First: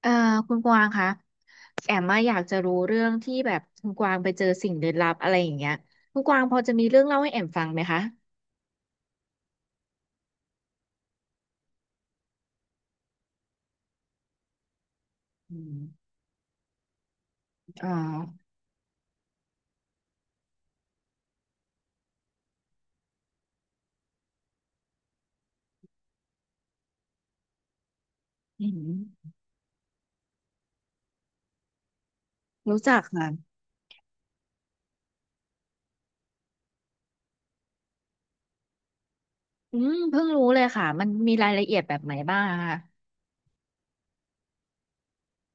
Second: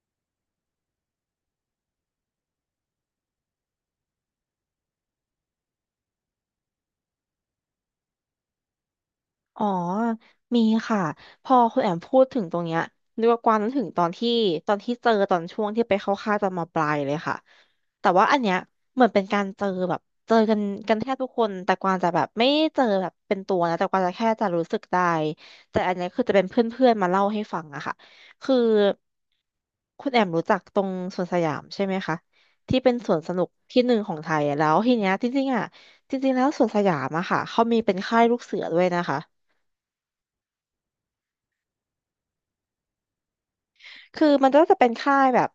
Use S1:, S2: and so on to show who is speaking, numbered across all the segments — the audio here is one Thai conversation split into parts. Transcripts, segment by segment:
S1: เอ่อคุณกวางคะแอมมาอยากจะรู้เรื่องที่แบบคุณกวางไปเจอสิ่งลึกลับอะไรอย่างเงี้ยคุณกวางพอจะมีเรื่องเล่าให้แอมฟังไหมคะ
S2: อ๋อมีค่ะพอคุณแอมพูดถึงตรงเนี้ยนึกว่ากวางนึกถึงตอนที่เจอตอน
S1: อื
S2: ช่วง
S1: ม
S2: ที่ไปเข้าค่ายตอนมปลายเลยค่ะ
S1: อ่า
S2: แต่ว่าอันเนี้ยเหมือนเป็นการเจอแบบเจอกันแทบทุกคนแต่กวางจะแบบไม่เจอแบบเป็นตัวนะแต่กวางจะแค่จะรู้สึกได้แต่อันเนี้ยคือจะเป็นเพื่อนๆมาเล่าให้ฟังอะค่ะคือ
S1: อืม
S2: คุณแอมรู้จักตรงสวนสยามใช่ไหมคะที่
S1: รู้
S2: เป็น
S1: จัก
S2: สวน
S1: ค่ะ
S2: สนุกที่หนึ่งของไทยอะแล้วทีเนี้ยจริงๆอะจริงๆแล้วสวนสยามอะค่ะเขามีเป็นค่ายลูกเสือด้วยนะคะ
S1: อืมเพิ่งรู้เลยค่ะมันมีรายละเอียดแบบไหนบ้างอะคะ
S2: คือมันก็จะเป็นค่ายแบบ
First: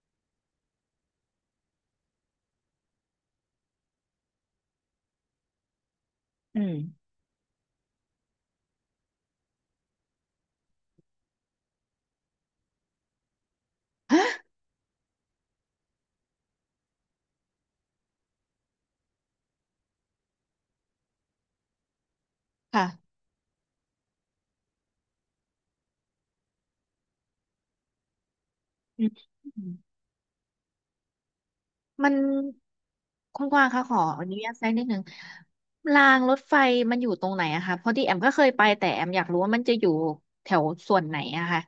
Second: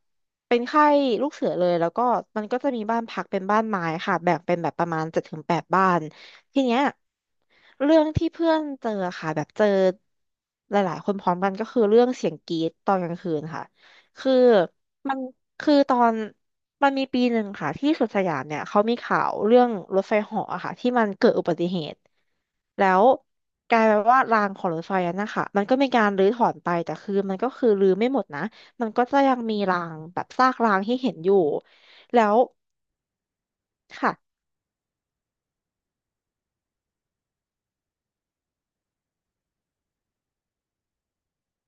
S2: เป็นค่ายลูกเสือเลยแล้วก็มันก็จะมีบ้านพักเป็นบ้านไม้ค่ะแบ่งเป็นแบบประมาณเจ็ดถึงแปดบ้าน
S1: อื
S2: ที
S1: ม
S2: เนี้ยเรื่องที่เพื่อนเจอค่ะแบบเจอหลายๆคนพร้อมกันก็คือเรื่องเสียงกรี๊ดตอนกลางคืนค่ะคือ
S1: ฮะ
S2: มันคือตอน มันมีปีหนึ่งค่ะที่สุดสยามเนี่ยเขามีข่าวเรื่องรถไฟเหาะอะค่ะที่มันเกิดอุบัติเหตุ
S1: ค่ะ
S2: แล้วกลายเป็นว่ารางของรถไฟนั้นนะคะมันก็มีการรื้อถอนไปแต่คือมันก็คือรื้อไม่หมดนะมันก็
S1: อืม
S2: จะยังมีรางแบบซากรางที่เห็นอยู่
S1: มัน
S2: แล้ว
S1: คุณกวางคะขออนุ
S2: ค่ะ
S1: ญาตแซงนิดนึงรางรถไฟมันอยู่ตรงไหนอะคะเพราะที่แอมก็เคยไปแต่แอมอยากรู้ว่ามันจะอยู่แถวส่วนไหนอะค่ะ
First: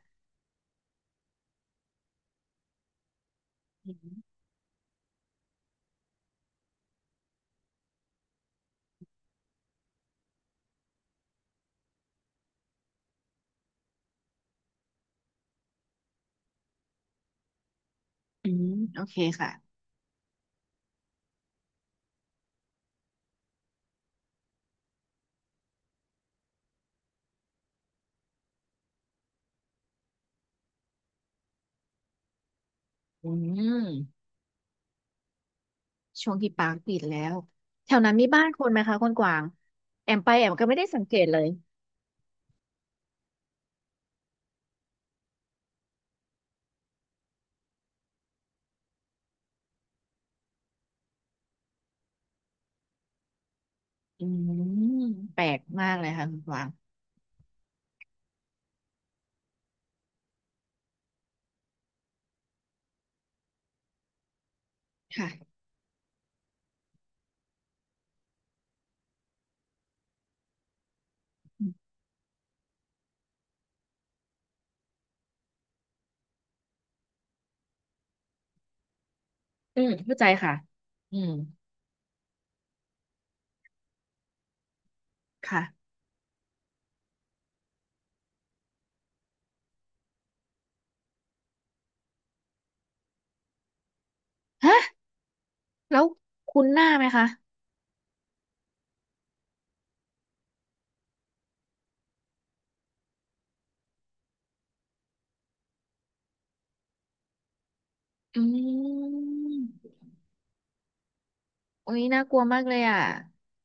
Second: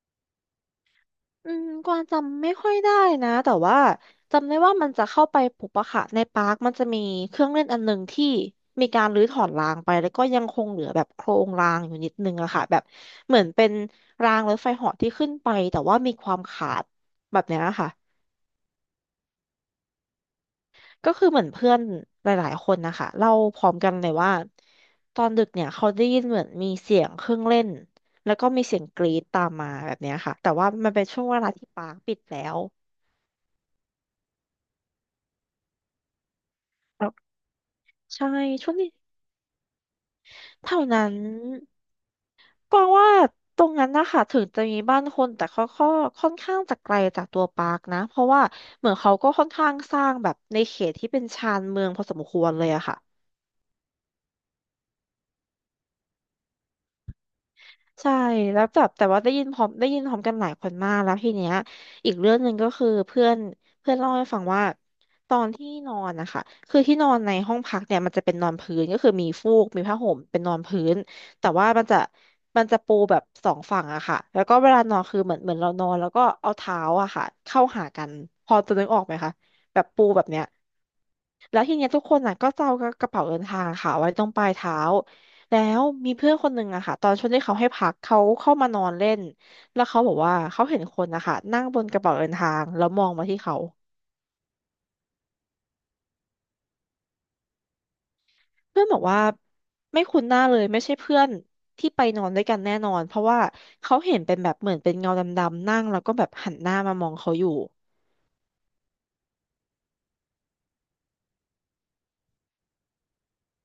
S2: กวางจำไม่ค่อยได้นะแต่ว่า
S1: อืม
S2: จำได้ว่ามันจะเข้าไปปุบอะค่ะในปาร์คมันจะมีเครื่องเล่นอันหนึ่งที่มีการรื้อถอนรางไปแล้วก็ยังคงเหลือแบบโครงรางอยู่นิดนึงอะค่ะแบบเหมือนเป็นรางรถไฟเหาะที่ขึ้นไปแต่ว่ามีความขาดแบบเนี้ยค่ะ
S1: อืมโอเคค่ะ
S2: ก็คือเหมือนเพื่อนหลายๆคนนะคะเล่าพร้อมกันเลยว่าตอนดึกเนี่ยเขาได้ยินเหมือนมีเสียงเครื่องเล่นแล้วก็มีเสียงกรี๊ดตามมาแบบเนี้ยค่ะแต่ว่ามันเป็นช่วงเวลาที่ปาร์คปิดแล้ว
S1: อืมช่วงที่ปางปิดแล้วแถวนั้นมี
S2: ใช่
S1: บ้านคน
S2: ช่วง
S1: ไหม
S2: นี้
S1: คะคนกวางแอมไปแอมก็
S2: แถ
S1: ไม่
S2: ว
S1: ได้สั
S2: นั้
S1: งเก
S2: น
S1: ตเลย
S2: กวางว่าตรงนั้นนะคะถึงจะมีบ้านคนแต่เขาก็ค่อนข้างจะไกลจากตัวปาร์คนะ เพราะว่าเหมือนเขาก็ค่อนข้างสร้างแบบในเขตที่เป็นชานเมืองพอสมควรเลยอะค่ะ
S1: อืมแปลกมากเลยค่ะคุณกวาง
S2: ใช่แล้วแบบแต่ว่าได้ยินพร้อมกันหลายคนมากแล้วทีเนี้ยอีกเรื่องหนึ่งก็คือเพื่อนเพื่อนเล่าให้ฟังว่าตอน
S1: ค่ะ
S2: ที่นอนนะคะคือที่นอนในห้องพักเนี่ยมันจะเป็นนอนพื้นก็คือมีฟูกมีผ้าห่มเป็นนอนพื้นแต่ว่ามันจะปูแบบสองฝั่งอะค่ะแล้วก็เวลานอนคือเหมือนเรานอนแล้วก็เอาเท้าอะค่ะเข้าหากันพอจะนึกออกไหมคะแบ
S1: อื
S2: บ
S1: ม
S2: ปู
S1: เข้า
S2: แบ
S1: ใจ
S2: บเนี้ย
S1: ค่ะอืม
S2: แล้วทีเนี้ยทุกคนอ่ะก็จะเอากระเป๋าเดินทางอะค่ะไว้ตรงปลายเท้าแล้ว
S1: ค่ะ
S2: มีเพื่อนคนหนึ่งอะค่ะตอนช่วงที่เขาให้พักเขาเข้ามานอนเล่นแล้วเขาบอกว่าเขาเห็นคนนะคะนั่งบนกระเป๋าเดินทางแล้วมองมาที่เขา
S1: ฮะแล้วคุ้นหน้าไหมคะ
S2: เพื่อนบอกว่าไม่คุ้นหน้าเลยไม่ใช่เพื่อนที่ไปนอนด้วยกันแน่นอนเพราะว่าเขาเห็นเป็นแบบเหมือนเป็นเงาดำๆนั่งแล้วก็แบบหันหน้ามามองเขาอยู่
S1: อืมโอ้ยน่ากลัวมากเลยอ่ะ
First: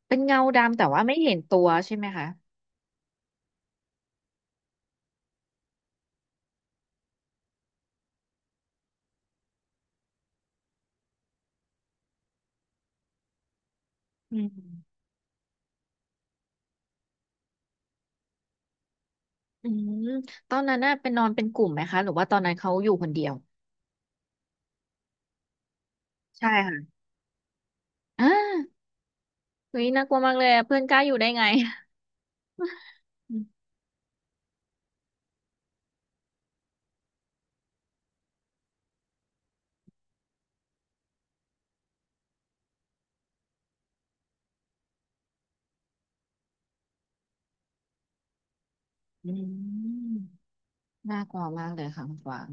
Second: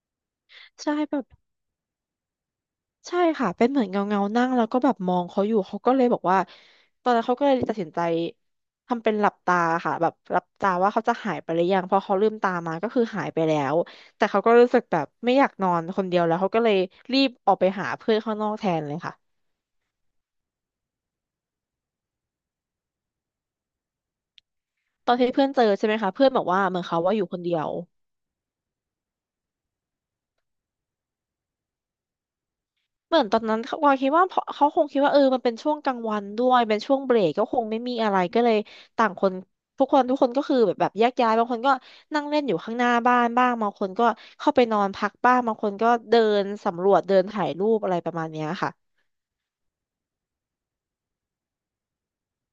S1: เป็นเงาดำแต่
S2: ใช่
S1: ว่าไม่
S2: แบบ
S1: เห็นตัวใช่ไหมคะ
S2: ใช่ค่ะเป็นเหมือนเงาเงานั่งแล้วก็แบบมองเขาอยู่เขาก็เลยบอกว่าตอนนั้นเขาก็เลยตัดสินใจทำเป็นหลับตาค่ะแบบหลับตาว่าเขาจะหายไปหรือยังพอเขาลืมตามาก็คือหายไปแล้วแต่
S1: อื
S2: เขาก็รู้สึกแบ
S1: ม
S2: บไม่อยากนอนคนเดียวแล้วเขาก็เลยรีบออกไปหาเพื่อนข้างนอกแทนเลยค่ะ
S1: อืมตอนนั้นน่ะเป็นนอนเป็นกลุ่มไหมคะหรือว่าตอนนั้นเขาอยู่คนเดียว
S2: ตอนที่เพื่อนเจอใช่ไหมคะเพื่อนบอก
S1: ใช่
S2: ว่าเหมือน
S1: ค่ะ
S2: เขาว่าอยู่คนเดียว
S1: อ่า เฮ้ยน่ากลัวมากเลยอะเพื่อนกล้าอยู่ได้ไง
S2: เหมือน
S1: อื
S2: ตอน
S1: ม
S2: นั้นเขาวาคิดว่าเพราะเขาคงคิดว่าเออมันเป็นช่วงกลางวันด้วยเป็นช่วงเบรกก็คงไม่มีอะไรก็เลยต่างคนทุกคนทุกคนก็คือแบบแยกย้ายบางคนก็นั่งเล่นอยู่ข้างหน้าบ้านบ้างบางคนก็เข้าไปนอนพักบ้างบางคนก็เดินสำรวจเดินถ่ายรูปอะไรประมาณเนี้ยค่ะ
S1: อืม น่ากลัวมากเลยค่ะคุณกวาง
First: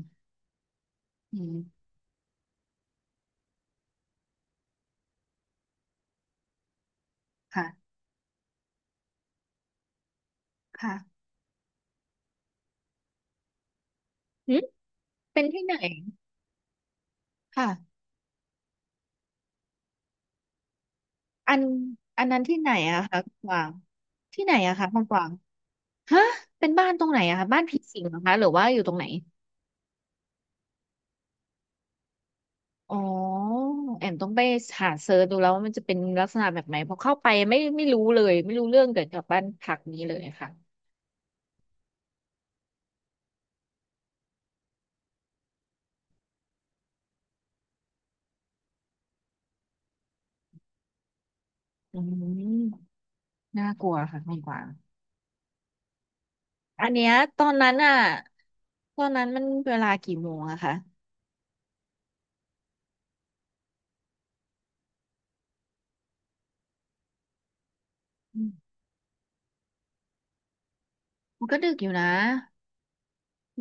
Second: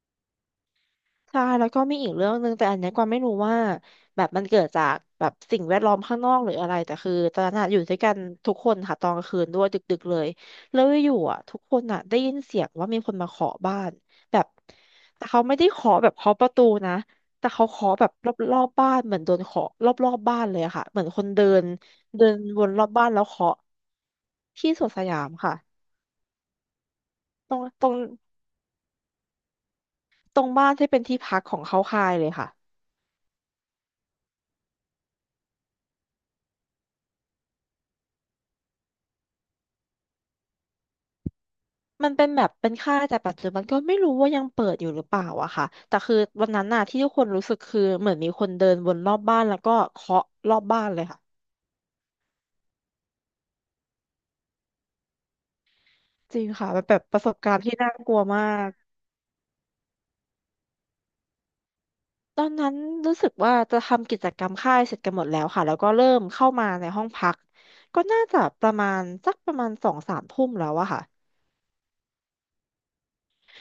S1: อื
S2: ใช่แล้วก็
S1: ม
S2: มีอีกเรื่องหนึ่งแต่อันเนี้ยกวางไม่รู้ว่าแบบมันเกิดจากแบบสิ่งแวดล้อมข้างนอกหรืออะไรแต่คือตอนนั้นอะอยู่
S1: ค่ะ
S2: ด้วยกันทุกคนค่ะตอนกลางคืนด้วยดึกๆเลยแล้วอยู่
S1: ค่ะ
S2: ๆอ่ะทุกคนอ่ะได้ยินเสียงว่ามีคนมาเคาะบ้านแบบ
S1: หึ
S2: แต่เขา
S1: เป็น
S2: ไม่
S1: ที่
S2: ได้
S1: ไหน
S2: เคาะแบบเคาะประตูนะแต่เขาเคาะ
S1: ค่ะ
S2: แบบรอบๆบ้านเหมือนโดนเคาะรอบๆบ้านเลยอะค่ะเหมือนคนเดิ
S1: อัน
S2: นเดิน
S1: นั้นที่
S2: ว
S1: ไหน
S2: นรอบ
S1: อะ
S2: บ้าน
S1: คะ
S2: แล้ว
S1: คุณก
S2: เคาะ
S1: วางที่ไหน
S2: ที่
S1: อะ
S2: ส
S1: คะ
S2: วน
S1: คุ
S2: ส
S1: ณก
S2: ยา
S1: วา
S2: ม
S1: ง
S2: ค่ะ
S1: ฮะเป็นบ้านตรงไหนอะคะ
S2: ตร
S1: บ้า
S2: ง
S1: นผี
S2: ตรง
S1: สิงเหรอคะหรือว่าอยู่ตรงไหน
S2: ตรงบ้านที่เป็นที่พักของเขาคายเลยค่ะ
S1: อ๋อแอมต้องไปหาเซิร์ชดูแล้วว่ามันจะเป็นลักษณะแบบไหนเพอเข้าไปไม่รู้เลยไม่รู้เรื่องเกี่ยวกับบ้านพักนี้เลยค่ะ
S2: มันเป็นแบบเป็นค่ายแต่ปัจจุบันก็ไม่รู้ว่ายังเปิดอยู่หรือเปล่าอะค่ะแต่คือวันนั้นน่ะที่ทุกคนรู้สึกคือเหมือนมีคนเดินวนรอบบ้านแล้วก็เคาะรอบบ้านเลยค่ะ
S1: อืมน่ากลัวค่ะคุณกวาง
S2: จริงค่ะมั
S1: อั
S2: น
S1: น
S2: แบบ
S1: เนี้ย
S2: ประสบ
S1: ตอ
S2: กา
S1: น
S2: รณ์
S1: นั้
S2: ที่
S1: น
S2: น่า
S1: อ่ะ
S2: กลัวมาก
S1: ตอนนั้นมันเวลากี่โมงอะคะ
S2: ตอนนั้นรู้สึกว่าจะทำกิจกรรมค่ายเสร็จกันหมดแล้วค่ะแล้วก็เริ่มเข้ามาในห้องพักก็น่าจะ
S1: อื
S2: ประ
S1: ม
S2: มาณสักประมาณสองสามทุ่มแล้วอะค่ะ
S1: มันก็ดึกอยู่นะ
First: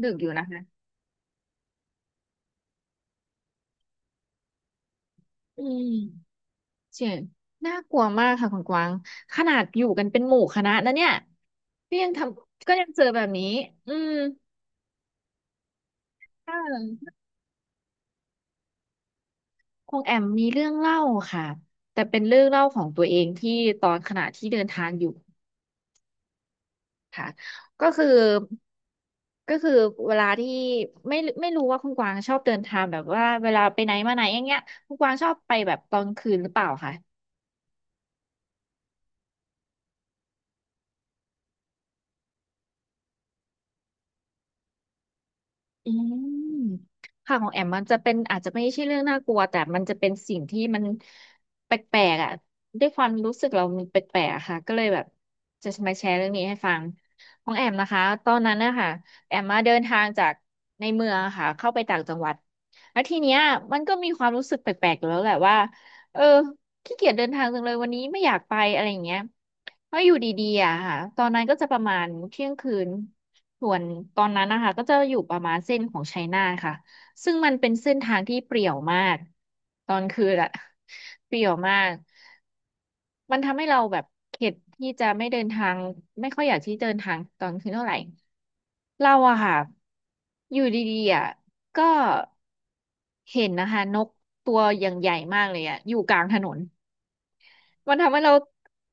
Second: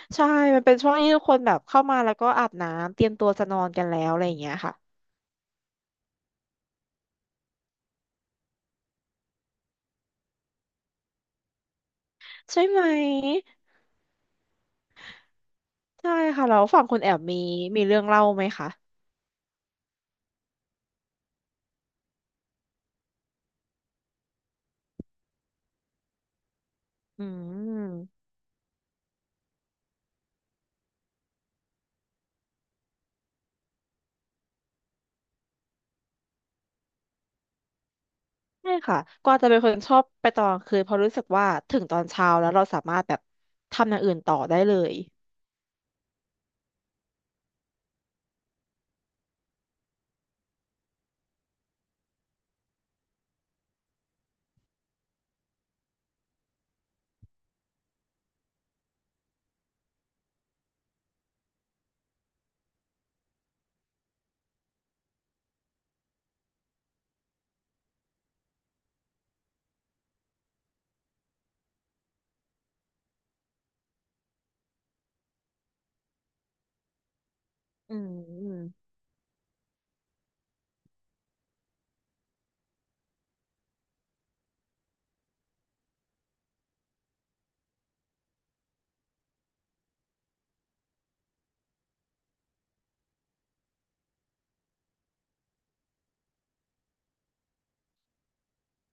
S1: ดึกอ
S2: ใช่
S1: ยู่นะ
S2: มั
S1: คะ
S2: นเป็นช่วงที่ทุกคนแบบเข้ามาแล้วก็อาบน้ำเตรียมตัวจะนอนกันแล้วอะไรอย่างเงี้ยค่ะ
S1: อืมเสียงน่ากลัวมากค่ะคุณกวางขนาดอยู่กันเป็นหมู่คณะนะเนี่ยก็ยังท
S2: ใช่
S1: ำก็
S2: ไหม
S1: ยังเจอแบบนี้อืม
S2: ใช่ค่ะ
S1: ค่
S2: แล้วฝั่งคุณแอ
S1: ะ
S2: บมีมีเรื่องเล่าไหมคะ
S1: คงแอมมีเรื่องเล่าค่ะแต่เป็นเรื่องเล่าของตัวเองที่ตอนขณะที่เดินทางอยู่
S2: อื
S1: ค่ะก็คือ
S2: ม
S1: ก็คือเวลาที่ไม่ไม่รู้ว่าคุณกวางชอบเดินทางแบบว่าเวลาไปไหนมาไหนอย่างเงี้ยคุณกวางชอบไปแบบตอนคืนหรือเปล่าคะ
S2: ใช่ค่ะกวางจะเป็นคนชอบไปตอนกลางคืนเพราะรู้สึกว่าถึงตอนเช้าแล้วเราสามารถแบบทำอย่างอื่นต่อได้เลย
S1: อืมค่ะของแอมมันจะเป็นอาจจะไม่ใช่เรื่องน่ากลัวแต่มันจะเป็นสิ่งที่มันแปลกๆอ่ะด้วยความรู้สึกเรามันแปลกๆอะค่ะก็เลยแบบจะมาแชร์เรื่องนี้ให้ฟังของแอมนะคะตอนนั้นนะคะแอมมาเดินทางจากในเมืองอะค่ะเข้าไปต่างจังหวัดแล้วทีเนี้ยมันก็มีความรู้สึกแปลกๆอยู่แล้วแหละว่าเออขี้เกียจเดินทางจังเลยวันนี้ไม่อยากไปอะไรอย่างเงี้ยเพราะอยู่ดีๆอะค่ะตอนนั้นก็จะประมาณเที่ยงคืน ส่วนตอนนั้นนะคะก็จะอยู่ประมาณเส้นของไชน่าค่ะซึ่งมันเป็นเส้
S2: อื
S1: นทางที่เปรี่ยว
S2: ม
S1: มากตอนคืนอะเปรี่ยวมากมันทำให้เราแบบเข็ดที่จะไม่เดินทางไม่ค่อยอยากที่เดินทางตอนคืนเท่าไหร่เราอะค่ะอยู่ดีๆอะก็เห็นนะคะนกตัวอย่างใหญ่มากเลยอะอยู่กลางถนน มันทำให้เรา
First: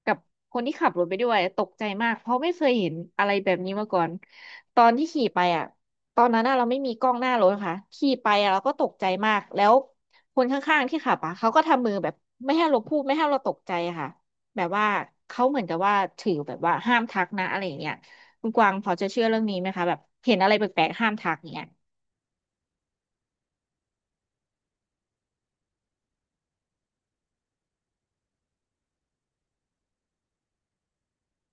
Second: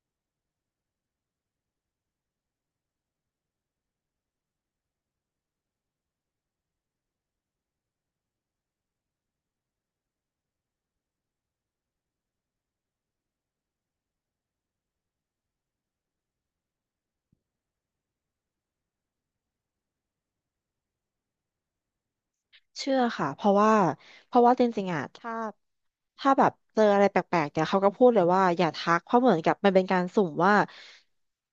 S1: กับคนที่ขับรถไปด้วยตกใจมากเพราะไม่เคยเห็นอะไรแบบนี้มาก่อนตอนที่ขี่ไปอ่ะตอนนั้นอะเราไม่มีกล้องหน้ารถค่ะขี่ไปอะเราก็ตกใจมากแล้วคนข้างๆที่ขับอ่ะเขาก็ทำมือแบบไม่ให้เราพูดไม่ให้เราตกใจอะค่ะแบบว่าเขาเหมือนกับว่าถือแบบว่าห้ามทักนะอะไรอย่างเงี้ยคุณกวางพอจะเชื่อเรื่องนี้ไหมคะแบบเห็นอะไรแปลกๆห้ามทักอย่างเงี้ย
S2: เชื่อค่ะเพราะว่าเพราะว่าจริงๆอ่ะถ้า ถ้าแบบเจออะไรแปลกๆเนี่ยเขาก็พูดเลยว่าอย่าทักเพราะเหมือนกับมันเป็นการสุ่มว่า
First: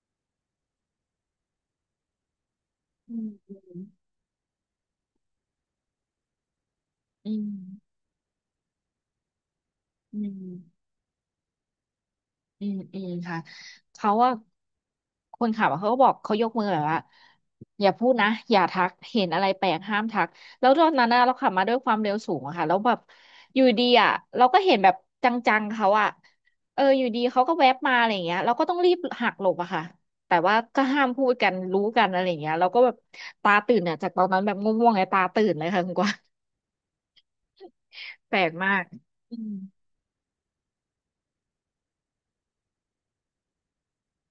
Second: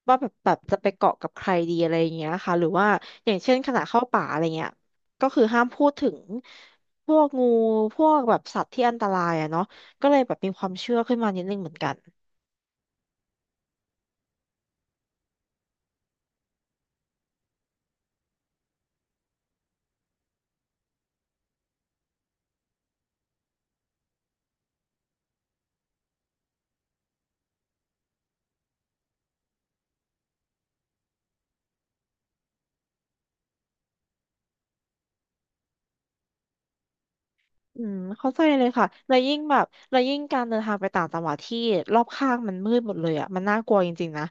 S2: ว่าแบบจะไปเกาะกับใครดีอะไรอย่างเงี้ยค่ะหรือว่า
S1: อื
S2: อย่างเช่
S1: ม
S2: นขณะเข้าป่าอะไรเงี้ยก็คือห้ามพูดถึงพวก
S1: อื
S2: งู
S1: ม
S2: พวกแบบสัตว์ที่อันตรายอะเนาะก็เล
S1: อื
S2: ยแบบมีความ
S1: ม
S2: เชื่อขึ้นมานิดนึงเหมือนกัน
S1: อืมอืมค่ะเขาว่าคนขับอะเขาก็บอกเขายกมือแบบว่าอย่าพูดนะอย่าทักเห็นอะไรแปลกห้ามทักแล้วตอนนั้นน่ะเราขับมาด้วยความเร็วสูงอะค่ะแล้วแบบอยู่ดีอะเราก็เห็นแบบจังๆเขาอะเอออยู่ดีเขาก็แวบมาอะไรอย่างเงี้ยเราก็ต้องรีบหักหลบอะค่ะแต่ว่าก็ห้ามพูดกันรู้กันอะไรอย่างเงี้ยเราก็แบบตาตื่นเนี่ยจากตอนนั้นแบบง่วงๆไงตาตื่นเลยค่ะคุณกวาง
S2: อืม เข้า
S1: แปล
S2: ใจ
S1: ก
S2: เล
S1: มา
S2: ย
S1: ก
S2: ค่ะแล้ว
S1: อื
S2: ยิ่ง
S1: ม
S2: แบบแล้วยิ่งการเดินทางไปต่างจังหวัดที่รอบข้างมันมืดหมดเลยอะมันน่ากลัวจริงๆนะ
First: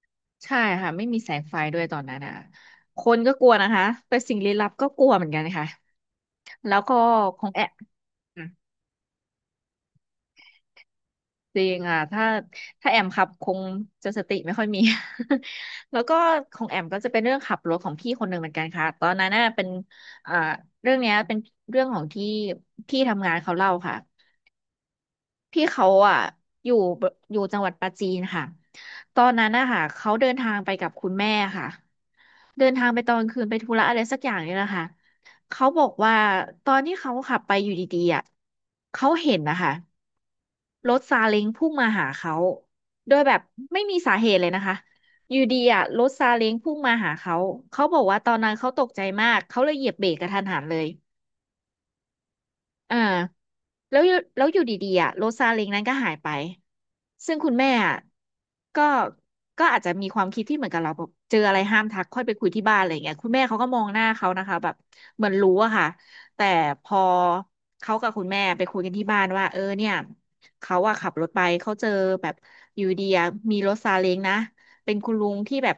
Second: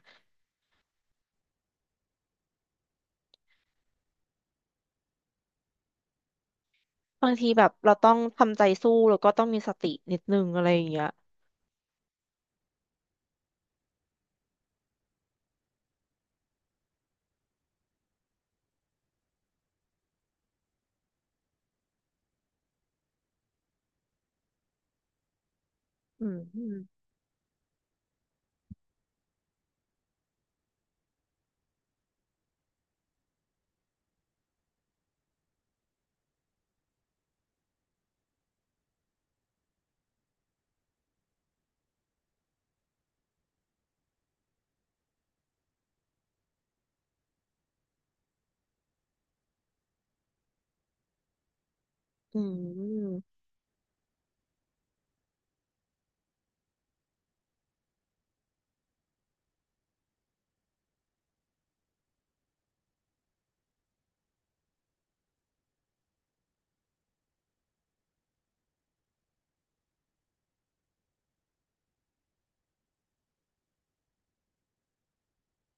S1: ใช่ค่ะไม่มีแสงไฟด้วยตอนนั้นอ่ะคนก็กลัวนะคะแต่สิ่งลี้ลับก็กลัวเหมือนกันค่ะแล้วก็
S2: บาง
S1: ขอ
S2: ที
S1: งแอ
S2: แบ
S1: ม
S2: บเราต้อง
S1: อ่ะ
S2: ทำใจสู้แล้วก็ต้องมีสตินิดนึงอะไรอย่างเงี้ย
S1: จริงอ่ะถ้าแอมขับคงจะสติไม่ค่อยมี แล้วก็ของแอมก็จะเป็นเรื่องขับรถของพี่คนหนึ่งเหมือนกันค่ะตอนนั้นน่ะเป็นอ่าเรื่องเนี้ยเป็นเรื่องของที่พี่ทำงานเขาเล่าค่ะพี่เขาอ่ะ
S2: อื
S1: อยู่
S2: ม
S1: อยู่จังหวัดปราจีนค่ะตอนนั้นนะคะเขาเดินทางไปกับคุณแม่ค่ะ เดินทางไปตอนคืนไปธุระอะไรสักอย่างเนี่ยแหละค่ะเขาบอกว่าตอนที่เขาขับไปอยู่ดีๆอ่ะเขาเห็นนะคะรถซาเล้งพุ่งมาหาเขาโดยแบบไม่มีสาเหตุเลยนะคะอยู่ดีอ่ะรถซาเล้งพุ่งมาหาเขาเขาบอกว่าตอนนั้นเขาตกใจมากเขาเลยเหยียบเบรกกระทันหันเลย
S2: อื
S1: อ่า
S2: ม
S1: แล้วอยู่ดีๆอ่ะโรซาเล้งนั้นก็หายไปซึ่งคุณแม่อ่ะก็ก็อาจจะมีความคิดที่เหมือนกับเราแบบเจออะไรห้ามทักค่อยไปคุยที่บ้านอะไรอย่างเงี้ยคุณแม่เขาก็มองหน้าเขานะคะแบบเหมือนรู้อะค่ะแต่พอเขากับคุณแม่ไปคุยกันที่บ้านว่าเออเนี่ยเขาอะขับรถไปเขาเจอแบบอยู่ดีอะมีรถซาเล้งนะเป็นคุณลุงที่แบบ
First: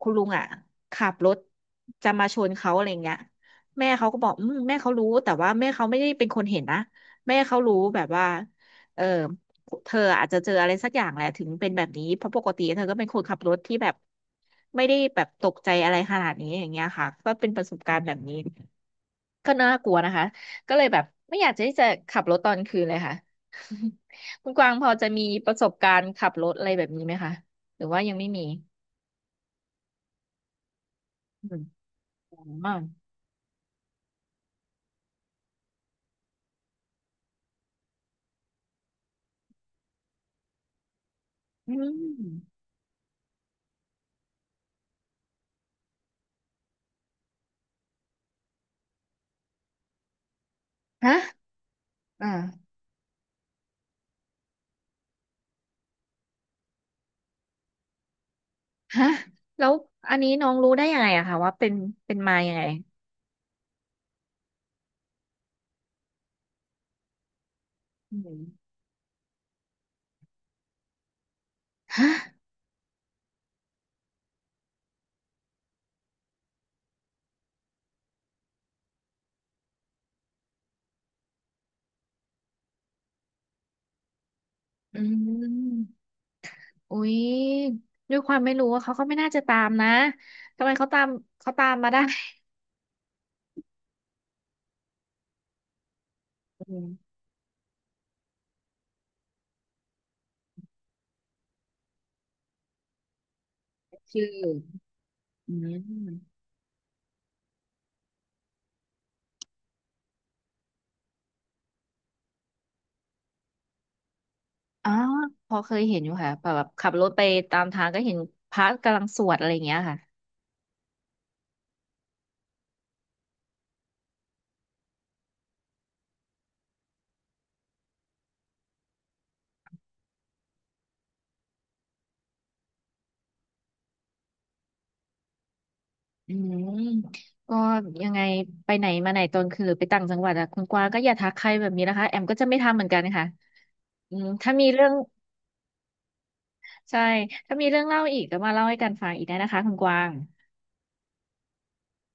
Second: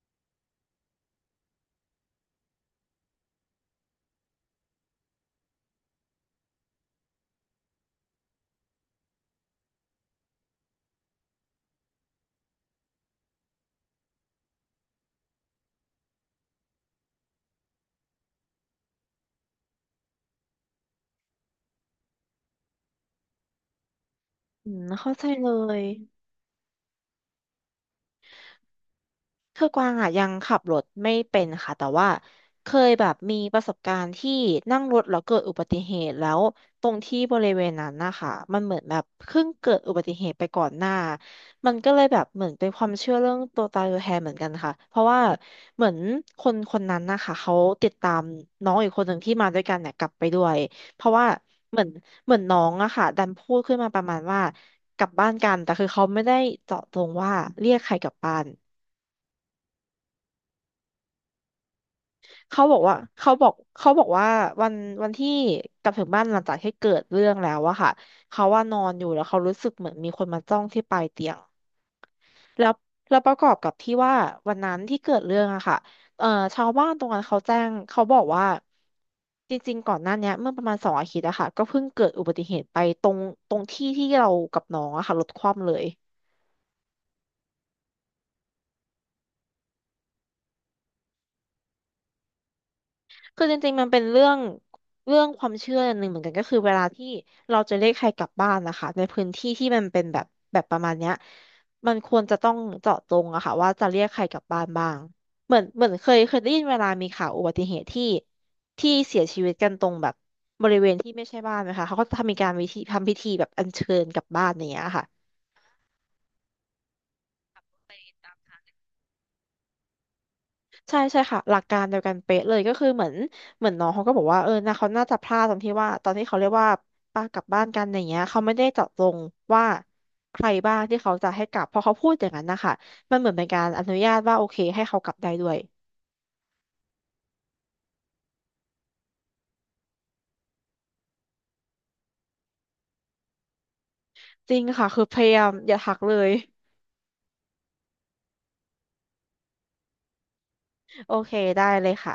S1: คุณลุงอะขับรถจะมาชนเขาอะไรอย่างเงี้ย แม่เขาก็บอกอืมแม่เขารู้แต่ว่าแม่เขาไม่ได้เป็นคนเห็นนะแม่เขารู้แบบว่าเออเธออาจจะเจออะไรสักอย่างแหละถึงเป็นแบบนี้เพราะปกติเธอก็เป็นคนขับรถที่แบบไม่ได้แบบตกใจอะไรขนาดนี้อย่างเงี้ยค่ะก็เป็นประสบการณ์แบบนี้ก็น่ากลัวนะคะก็เลยแบบไม่อยากจะที่จะขับรถตอนคืนเลยค่ะ คุณก
S2: อื
S1: วาง
S2: ม
S1: พอจะ
S2: เข้า
S1: มี
S2: ใจ
S1: ป
S2: เล
S1: ระสบ
S2: ย
S1: การณ์
S2: อ
S1: ขับรถอะไรแบบนี้ไหมคะหรือว่ายังไม่มี
S2: คือกวางอ่ะยังขับรถไม่เป็
S1: อื
S2: น
S1: ม
S2: ค่ะแต่ว่า
S1: อ๋อ
S2: เคยแบบมีประสบการณ์ที่นั่งรถแล้วเกิดอุบัติเหตุแล้วตรงที่บริเวณนั้นนะคะมันเหมือนแบบเพิ่งเกิดอุบัติเหตุไปก่อนหน้า
S1: อื
S2: มันก็เลยแบบเหมือน
S1: ม
S2: เป็นความเชื่อเรื่องตัวตายตัวแทนเหมือนกันค่ะเพราะว่าเหมือนคนคนนั้นนะคะเขาติดตามน้องอีกคนหนึ่งที่มาด้วยกันเนี่ยกลับไปด้วยเพราะ
S1: ฮะ
S2: ว่าเหมือนเหมือนน้อ
S1: อ่า
S2: งอะค่ะดันพูดขึ้นมาประมาณว่ากลับบ้านกันแต่คือเขาไม่ได้เจาะจงว่าเรียกใครกลับบ้าน
S1: ฮะแล้วอันนี้น้องรู้ได้ยังไงอะคะว่าเป็นมายังไง
S2: เขาบอกว่าเขาบอกเขาบอกว่าวันวันที่กลับถึงบ้านหลังจากที่เกิดเรื่องแล้วอะค่ะ
S1: อื
S2: เขาว่า
S1: ม
S2: นอนอยู่แล้วเขารู้สึกเหมือนมีคนมาจ้องที่ปลายเตียง
S1: ฮะ
S2: แล้วแล้วประกอบกับที่ว่าวันนั้นที่เกิดเรื่องอะค่ะเอ่อชาวบ้านตรงนั้นเขาแจ้งเขาบอกว่าจริงๆก่อนหน้าเนี้ยเมื่อประมาณสองอาทิตย์อะค่ะก็เพิ่งเกิดอุบัติเหตุไปตรงตรงที่ที่เรากับน้อง
S1: อื
S2: อะค่ะรถคว่ำเลย
S1: มอุ๊ยด้วยความไม่รู้ว่าเขาก็ไม่น่าจะตามนะทำไมเขาตามเขาตามมาได้
S2: คือจริงๆมันเป็นเรื่องความเชื่อหนึ่งเหมือนกันก็คือเว
S1: อื
S2: ลาที่
S1: ม
S2: เราจะเรียกใครกลับบ้านนะคะในพื้นที่ที่มันเป็นแบบประมาณเนี้ยมันควรจะต้องเจาะจงอะค่ะว่าจะเรียกใค
S1: ชื่
S2: ร
S1: อ
S2: กลับบ้านบ้าง
S1: อื
S2: เหมือนเคยเค
S1: ม
S2: ยได้ยินเวลามีข่าวอุบัติเหตุที่ที่เสียชีวิตกันตรงแบบบริเวณที่ไม่ใช่บ้านนะคะเขาก็จะทำมีการวิธีทำพิธีแบบอัญเชิญกลับบ้านอย่างเงี้ย
S1: อ๋อ
S2: ค่ะ
S1: พอเคยเห็นอยู่ค่ะแบบขับรถไปตามทางก็เห็นพระกำลังสวดอะไรอย่างเงี้ยค่ะ
S2: ใช่ใช่ค่ะหลักการเดียวกันเป๊ะเลยก็คือเหมือนน้องเขาก็บอกว่าเออนะเขาน่าจะพลาดตรงที่ว่าตอนที่เขาเรียกว่าป้ากลับบ้านกันอย่างเงี้ยเขาไม่ได้เจาะจงว่าใครบ้างที่เขาจะให้กลับพอเขาพูดอย่างนั้นนะคะมันเหมือนเป็นการอนุญาตว่าโอเคให้เขากลับได้ด้วย
S1: อืมก็ยังไงไปไหนมาไหนตอนคืนหรือไปต่างจังหวัดอะคุณกวางก็อย่าทักใครแบบนี้นะคะแอมก็จะไม่ทำเหมือนกันค่ะอืม
S2: จ
S1: ถ้า
S2: ริง
S1: มีเรื่
S2: ค่ะ
S1: อง
S2: คือพยายามอย่าหักเลย
S1: ใช่ ถ้ามีเรื่องเล่าอีกก็มาเล่าให้กันฟังอีกได้นะคะคุณกวาง
S2: โอเคได้เลยค่ะ